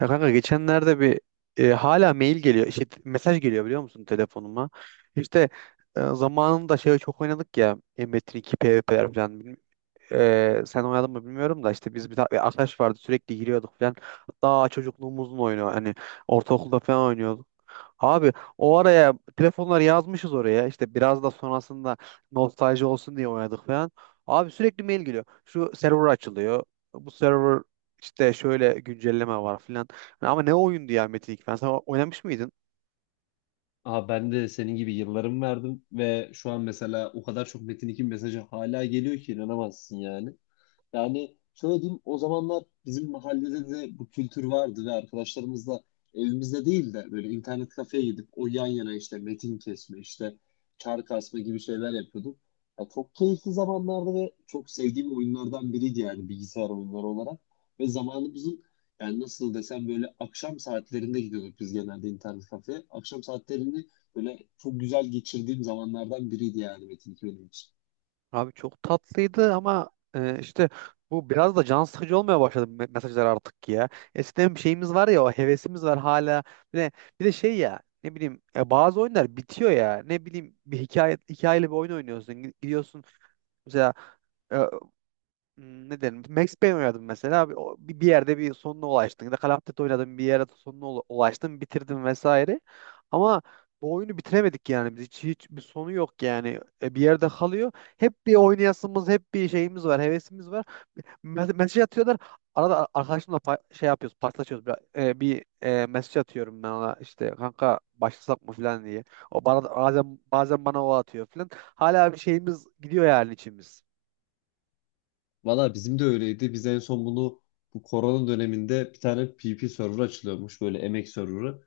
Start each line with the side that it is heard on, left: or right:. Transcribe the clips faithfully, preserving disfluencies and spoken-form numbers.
right: Ya kanka geçenlerde bir e, hala mail geliyor. İşte mesaj geliyor biliyor musun telefonuma. İşte e, zamanında şey çok oynadık ya. e, Metin iki PvP'ler falan. Ee, sen oynadın mı bilmiyorum da işte biz bir, ta- bir arkadaş vardı sürekli giriyorduk falan. Hatta çocukluğumuzun oyunu hani ortaokulda falan oynuyorduk. Abi o araya telefonları yazmışız oraya işte biraz da sonrasında nostalji olsun diye oynadık falan. Abi sürekli mail geliyor. Şu server açılıyor. Bu server işte şöyle güncelleme var falan. Ama ne oyundu ya Metin ilk ben. Sen oynamış mıydın?
left: Aha ben de senin gibi yıllarımı verdim ve şu an mesela o kadar çok Metin iki mesajı hala geliyor ki inanamazsın yani. Yani şöyle diyeyim, o zamanlar bizim mahallede de bu kültür vardı ve arkadaşlarımızla evimizde değil de böyle internet kafeye gidip o yan yana işte metin kesme işte çark asma gibi şeyler yapıyorduk. Ya çok keyifli zamanlardı ve çok sevdiğim oyunlardan biriydi yani bilgisayar oyunları olarak. Ve zamanımızın yani nasıl desem böyle akşam saatlerinde gidiyorduk biz genelde internet kafeye. Akşam saatlerini böyle çok güzel geçirdiğim zamanlardan biriydi yani Metin iki benim için.
right: Abi çok tatlıydı ama e, işte bu biraz da can sıkıcı olmaya başladı me- mesajlar artık ya. Eskiden bir şeyimiz var ya o hevesimiz var hala. Bir de, bir de şey ya ne bileyim e, bazı oyunlar bitiyor ya. Ne bileyim bir hikaye hikayeli bir oyun oynuyorsun. Gi- Gidiyorsun mesela, e, Hmm, ne derim? Max Payne oynadım mesela. Abi, o- bir bir yerde bir sonuna ulaştın. Ya da Call of Duty oynadım bir yere sonuna ula- ulaştın, bitirdin vesaire. Ama bu oyunu bitiremedik yani. Biz hiç, hiç bir sonu yok yani. E, bir yerde kalıyor. Hep bir oynayasımız, hep bir şeyimiz var, hevesimiz var. Me- mesaj atıyorlar. Arada a- arkadaşımla pa- şey yapıyoruz, paslaşıyoruz. Bir, e, bir e, mesaj atıyorum ben ona işte kanka başlasak mı falan diye. O bana da- bazen bazen bana o atıyor falan. Hala bir şeyimiz gidiyor yani içimiz.
left: Valla bizim de öyleydi. Biz en son bunu bu korona döneminde bir tane P P server açılıyormuş böyle emek serverı.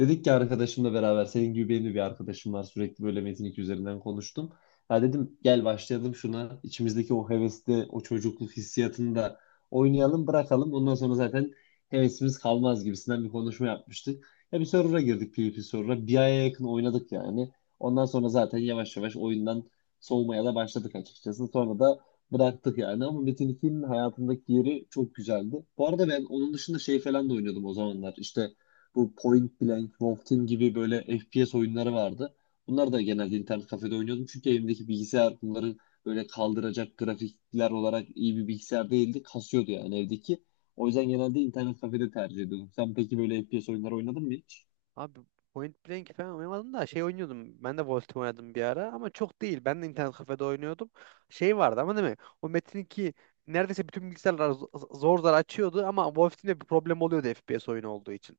left: Dedik ki arkadaşımla beraber, senin gibi benim de bir arkadaşım var sürekli böyle Metin iki üzerinden konuştum. Ha dedim gel başlayalım şuna, içimizdeki o hevesli o çocukluk hissiyatını da oynayalım bırakalım. Ondan sonra zaten hevesimiz kalmaz gibisinden bir konuşma yapmıştık. Ya bir server'a girdik, PvP server'a bir aya yakın oynadık yani. Ondan sonra zaten yavaş yavaş oyundan soğumaya da başladık açıkçası. Sonra da bıraktık yani ama Metin ikinin hayatımdaki yeri çok güzeldi. Bu arada ben onun dışında şey falan da oynuyordum o zamanlar, işte bu Point Blank, Wolf Team gibi böyle F P S oyunları vardı. Bunlar da genelde internet kafede oynuyordum. Çünkü elimdeki bilgisayar bunları böyle kaldıracak grafikler olarak iyi bir bilgisayar değildi. Kasıyordu yani evdeki. O yüzden genelde internet kafede tercih ediyordum. Sen peki böyle F P S oyunları oynadın mı hiç?
right: Abi Point Blank falan oynamadım da şey oynuyordum. Ben de Wolfteam oynadım bir ara ama çok değil. Ben de internet kafede oynuyordum. Şey vardı ama değil mi? O Metin iki neredeyse bütün bilgisayarlar z- zor zor açıyordu ama Wolfteam'de bir problem oluyordu F P F P S oyunu olduğu için.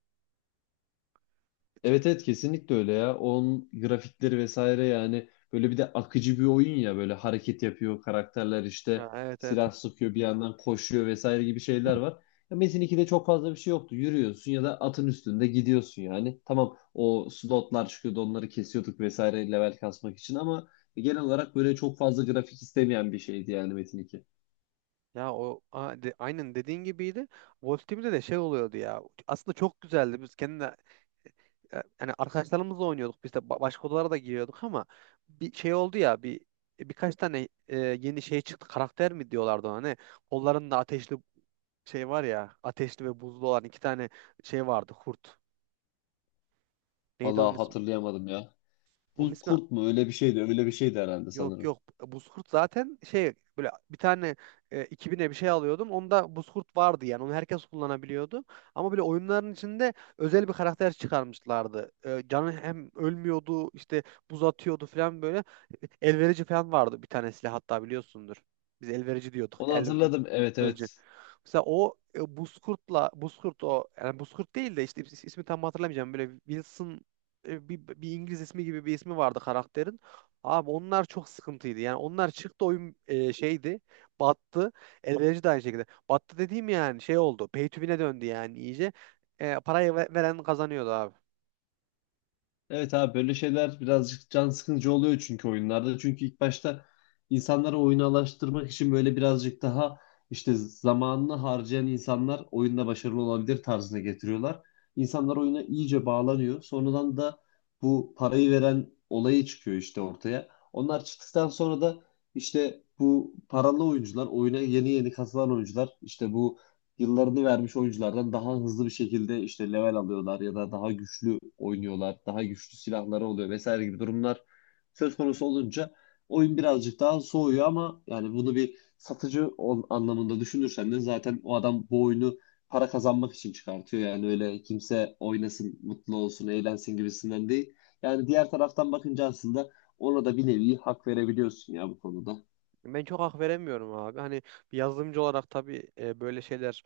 left: Evet, evet, kesinlikle öyle ya. Onun grafikleri vesaire yani böyle bir de akıcı bir oyun, ya böyle hareket yapıyor karakterler, işte
right: Ya, evet, evet.
left: silah sıkıyor bir yandan koşuyor vesaire gibi şeyler var. Ya Metin ikide çok fazla bir şey yoktu. Yürüyorsun ya da atın üstünde gidiyorsun yani. Tamam, o slotlar çıkıyordu, onları kesiyorduk vesaire, level kasmak için, ama genel olarak böyle çok fazla grafik istemeyen bir şeydi yani Metin iki.
right: Ya o a- de- aynen dediğin gibiydi. Wolf Team'de de şey oluyordu ya. Aslında çok güzeldi. Biz kendi yani arkadaşlarımızla oynuyorduk biz de ba- başka odalara da giriyorduk ama bir şey oldu ya bir birkaç tane e, yeni şey çıktı karakter mi diyorlardı ona ne kollarında ateşli şey var ya ateşli ve buzlu olan iki tane şey vardı kurt neydi onun
left: Vallahi
right: ismi
left: hatırlayamadım ya.
right: onun
left: Buz
right: ismi.
left: kurt mu, öyle bir şeydi, öyle bir şeydi herhalde
right: Yok,
left: sanırım.
right: yok. Buzkurt zaten şey böyle bir tane e, iki bine bir şey alıyordun. Onda buzkurt vardı yani. Onu herkes kullanabiliyordu. Ama böyle oyunların içinde özel bir karakter çıkarmışlardı. E, canı hem ölmüyordu, işte buz atıyordu falan böyle. E, Elverici falan vardı bir tane silah hatta biliyorsundur. Biz elverici diyorduk.
left: Onu hatırladım, evet,
right: Elverici.
left: evet.
right: Mesela o e, Buzkurt'la Buzkurt o yani Buzkurt değil de işte is- ismi tam hatırlamayacağım. Böyle Wilson, e, bir, bir İngiliz ismi gibi bir ismi vardı karakterin. Abi onlar çok sıkıntıydı. Yani onlar çıktı oyun e, şeydi. Battı. Elverici de aynı şekilde. Battı dediğim yani şey oldu. Pay to win'e döndü yani iyice. E, parayı ve- veren kazanıyordu abi.
left: Evet abi, böyle şeyler birazcık can sıkıcı oluyor çünkü oyunlarda. Çünkü ilk başta insanları oyuna alıştırmak için böyle birazcık daha işte zamanını harcayan insanlar oyunda başarılı olabilir tarzına getiriyorlar. İnsanlar oyuna iyice bağlanıyor. Sonradan da bu parayı veren olayı çıkıyor işte ortaya. Onlar çıktıktan sonra da işte bu paralı oyuncular, oyuna yeni yeni katılan oyuncular işte bu yıllarını vermiş oyunculardan daha hızlı bir şekilde işte level alıyorlar ya da daha güçlü oynuyorlar, daha güçlü silahları oluyor vesaire gibi durumlar söz konusu olunca oyun birazcık daha soğuyor, ama yani bunu bir satıcı ol- anlamında düşünürsen de zaten o adam bu oyunu para kazanmak için çıkartıyor. Yani öyle kimse oynasın, mutlu olsun, eğlensin gibisinden değil. Yani diğer taraftan bakınca aslında ona da bir nevi hak verebiliyorsun ya bu konuda.
right: Ben çok hak veremiyorum abi. Hani bir yazılımcı olarak tabii e, böyle şeyler,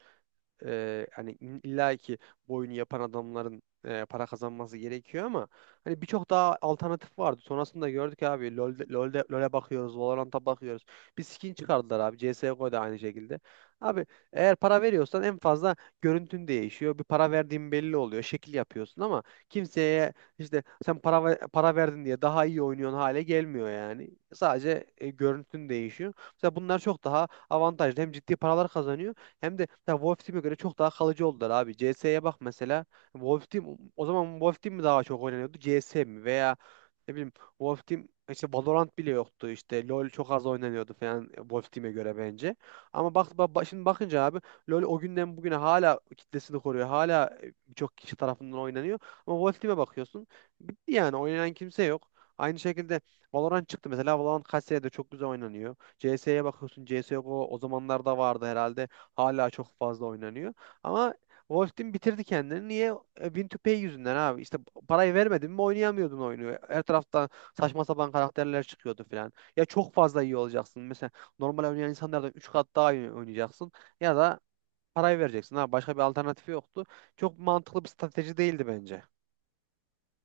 right: e, hani illa ki bu oyunu yapan adamların e, para kazanması gerekiyor ama hani birçok daha alternatif vardı. Sonrasında gördük abi LoL'de, LoL'de, LoL'e bakıyoruz, Valorant'a bakıyoruz. Bir skin çıkardılar abi. C S G O'da aynı şekilde. Abi eğer para veriyorsan en fazla görüntün değişiyor. Bir para verdiğin belli oluyor. Şekil yapıyorsun ama kimseye işte sen para ver- para verdin diye daha iyi oynuyorsun hale gelmiyor yani. Sadece e, görüntün değişiyor. Mesela bunlar çok daha avantajlı. Hem ciddi paralar kazanıyor hem de ya Wolf Team'e göre çok daha kalıcı oldular abi. C S'ye bak mesela. Wolf Team o zaman Wolf Team mi daha çok oynanıyordu? C S mi? Veya ne bileyim Wolf Team işte Valorant bile yoktu işte LoL çok az oynanıyordu falan Wolf Team'e göre bence. Ama bak, ba- ba- şimdi bakınca abi LoL o günden bugüne hala kitlesini koruyor. Hala e, birçok kişi tarafından oynanıyor. Ama Wolf Team'e bakıyorsun bitti yani oynayan kimse yok. Aynı şekilde Valorant çıktı mesela. Valorant kaç senedir çok güzel oynanıyor. C S'ye bakıyorsun. C S yok o, o zamanlarda vardı herhalde. Hala çok fazla oynanıyor. Ama Wolf Team bitirdi kendini. Niye? E, win two pay yüzünden abi. İşte parayı vermedin mi oynayamıyordun oyunu. Her taraftan saçma sapan karakterler çıkıyordu falan. Ya çok fazla iyi olacaksın. Mesela normal oynayan insanlardan üç kat daha iyi oynayacaksın. Ya da parayı vereceksin. Ha, başka bir alternatifi yoktu. Çok mantıklı bir strateji değildi bence.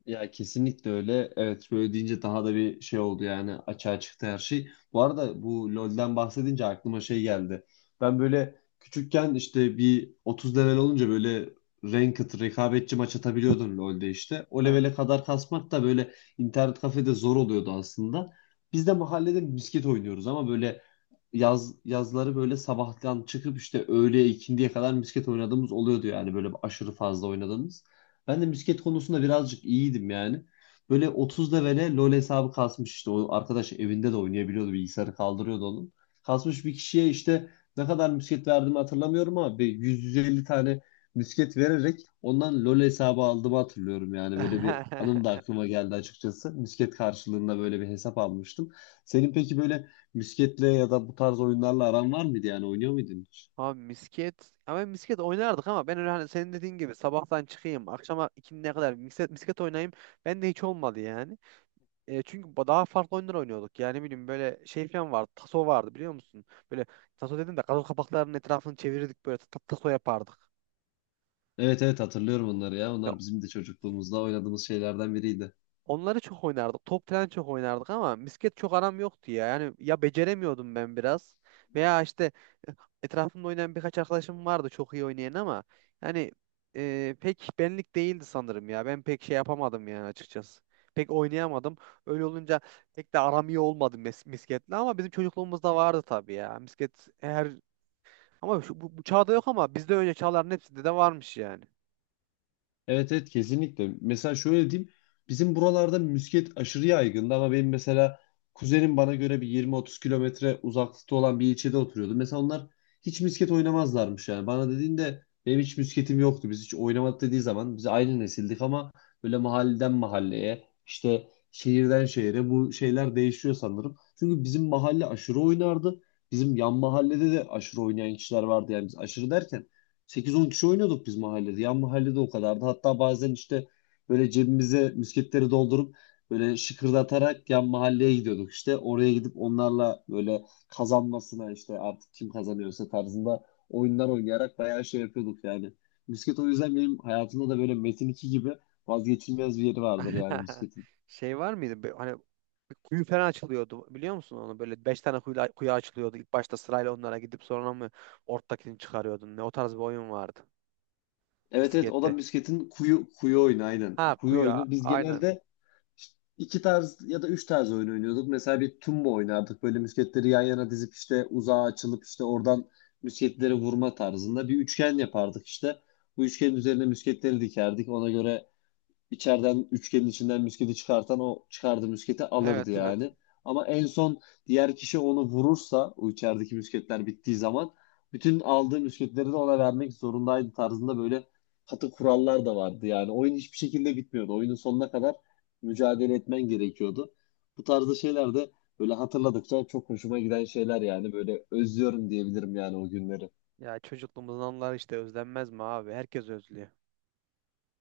left: Ya kesinlikle öyle. Evet böyle deyince daha da bir şey oldu yani, açığa çıktı her şey. Bu arada bu LoL'den bahsedince aklıma şey geldi. Ben böyle küçükken işte bir otuz level olunca böyle ranked rekabetçi maç atabiliyordun LoL'de işte. O
right: Evet.
left: levele kadar kasmak da böyle internet kafede zor oluyordu aslında. Biz de mahallede misket oynuyoruz ama böyle yaz yazları böyle sabahtan çıkıp işte öğleye ikindiye kadar misket oynadığımız oluyordu yani, böyle aşırı fazla oynadığımız. Ben de misket konusunda birazcık iyiydim yani. Böyle otuz levele LoL hesabı kasmış işte. O arkadaş evinde de oynayabiliyordu. Bilgisayarı kaldırıyordu onun. Kasmış bir kişiye işte ne kadar misket verdiğimi hatırlamıyorum ama bir yüz yüz elli tane misket vererek ondan LoL hesabı aldığımı hatırlıyorum. Yani böyle bir anım da aklıma geldi açıkçası. Misket karşılığında böyle bir hesap almıştım. Senin peki böyle misketle ya da bu tarz oyunlarla aran var mıydı, yani oynuyor muydun hiç?
right: Abi misket. Ama misket oynardık ama ben öyle hani senin dediğin gibi sabahtan çıkayım akşama ikiye kadar misket, misket oynayayım. Ben de hiç olmadı yani. E, çünkü ba- daha farklı oyunlar oynuyorduk. Yani ne bileyim böyle şey falan vardı. Taso vardı biliyor musun? Böyle taso dedim de gazoz kapaklarının etrafını çevirirdik böyle ta- taso yapardık.
left: Evet, evet, hatırlıyorum onları ya.
right: Ya,
left: Onlar bizim de çocukluğumuzda oynadığımız şeylerden biriydi.
right: onları çok oynardık. Top falan çok oynardık ama misket çok aram yoktu ya. Yani ya beceremiyordum ben biraz veya işte etrafımda oynayan birkaç arkadaşım vardı çok iyi oynayan ama yani e, pek benlik değildi sanırım ya. Ben pek şey yapamadım yani açıkçası. Pek oynayamadım. Öyle olunca pek de aram iyi olmadı mis misketle ama bizim çocukluğumuzda vardı tabii ya. Misket her ama şu, bu, bu çağda yok ama bizde önce çağların hepsinde de varmış yani.
left: Evet, evet, kesinlikle. Mesela şöyle diyeyim. Bizim buralarda misket aşırı yaygındı ama benim mesela kuzenim bana göre bir yirmi otuz kilometre uzaklıkta olan bir ilçede oturuyordu. Mesela onlar hiç misket oynamazlarmış yani. Bana dediğinde benim hiç misketim yoktu. Biz hiç oynamadık dediği zaman biz aynı nesildik ama böyle mahalleden mahalleye işte şehirden şehire bu şeyler değişiyor sanırım. Çünkü bizim mahalle aşırı oynardı. Bizim yan mahallede de aşırı oynayan kişiler vardı, yani biz aşırı derken sekiz on kişi oynuyorduk biz mahallede. Yan mahallede o kadardı. Hatta bazen işte böyle cebimize misketleri doldurup böyle şıkırdatarak yan mahalleye gidiyorduk işte. Oraya gidip onlarla böyle kazanmasına işte artık kim kazanıyorsa tarzında oyunlar oynayarak bayağı şey yapıyorduk yani. Misket o yüzden benim hayatımda da böyle Metin iki gibi vazgeçilmez bir yeri vardır yani misketin.
right: Şey var mıydı? Be- Hani bir kuyu falan açılıyordu biliyor musun onu? Böyle beş tane kuyu, kuyu açılıyordu. İlk başta sırayla onlara gidip sonra mı ortadakini çıkarıyordun? Ne o tarz bir oyun vardı.
left: Evet, evet, o da
right: Miskette.
left: misketin kuyu kuyu oyunu aynen.
right: Ha
left: Kuyu
right: kuyu a-
left: oyunu. Biz
right: aynen.
left: genelde işte iki tarz ya da üç tarz oyun oynuyorduk. Mesela bir tumba oynardık. Böyle musketleri yan yana dizip işte uzağa açılıp işte oradan musketleri vurma tarzında, bir üçgen yapardık işte. Bu üçgenin üzerine musketleri dikerdik. Ona göre içeriden üçgenin içinden müsketi çıkartan o çıkardığı müsketi
right: Evet,
left: alırdı
right: evet.
left: yani. Ama en son diğer kişi onu vurursa o içerideki müsketler bittiği zaman bütün aldığı müsketleri de ona vermek zorundaydı tarzında böyle katı kurallar da vardı. Yani oyun hiçbir şekilde bitmiyordu. Oyunun sonuna kadar mücadele etmen gerekiyordu. Bu tarzda şeyler de böyle hatırladıkça çok hoşuma giden şeyler, yani böyle özlüyorum diyebilirim yani o günleri.
right: Ya çocukluğumuzun anıları işte özlenmez mi abi? Herkes özlüyor.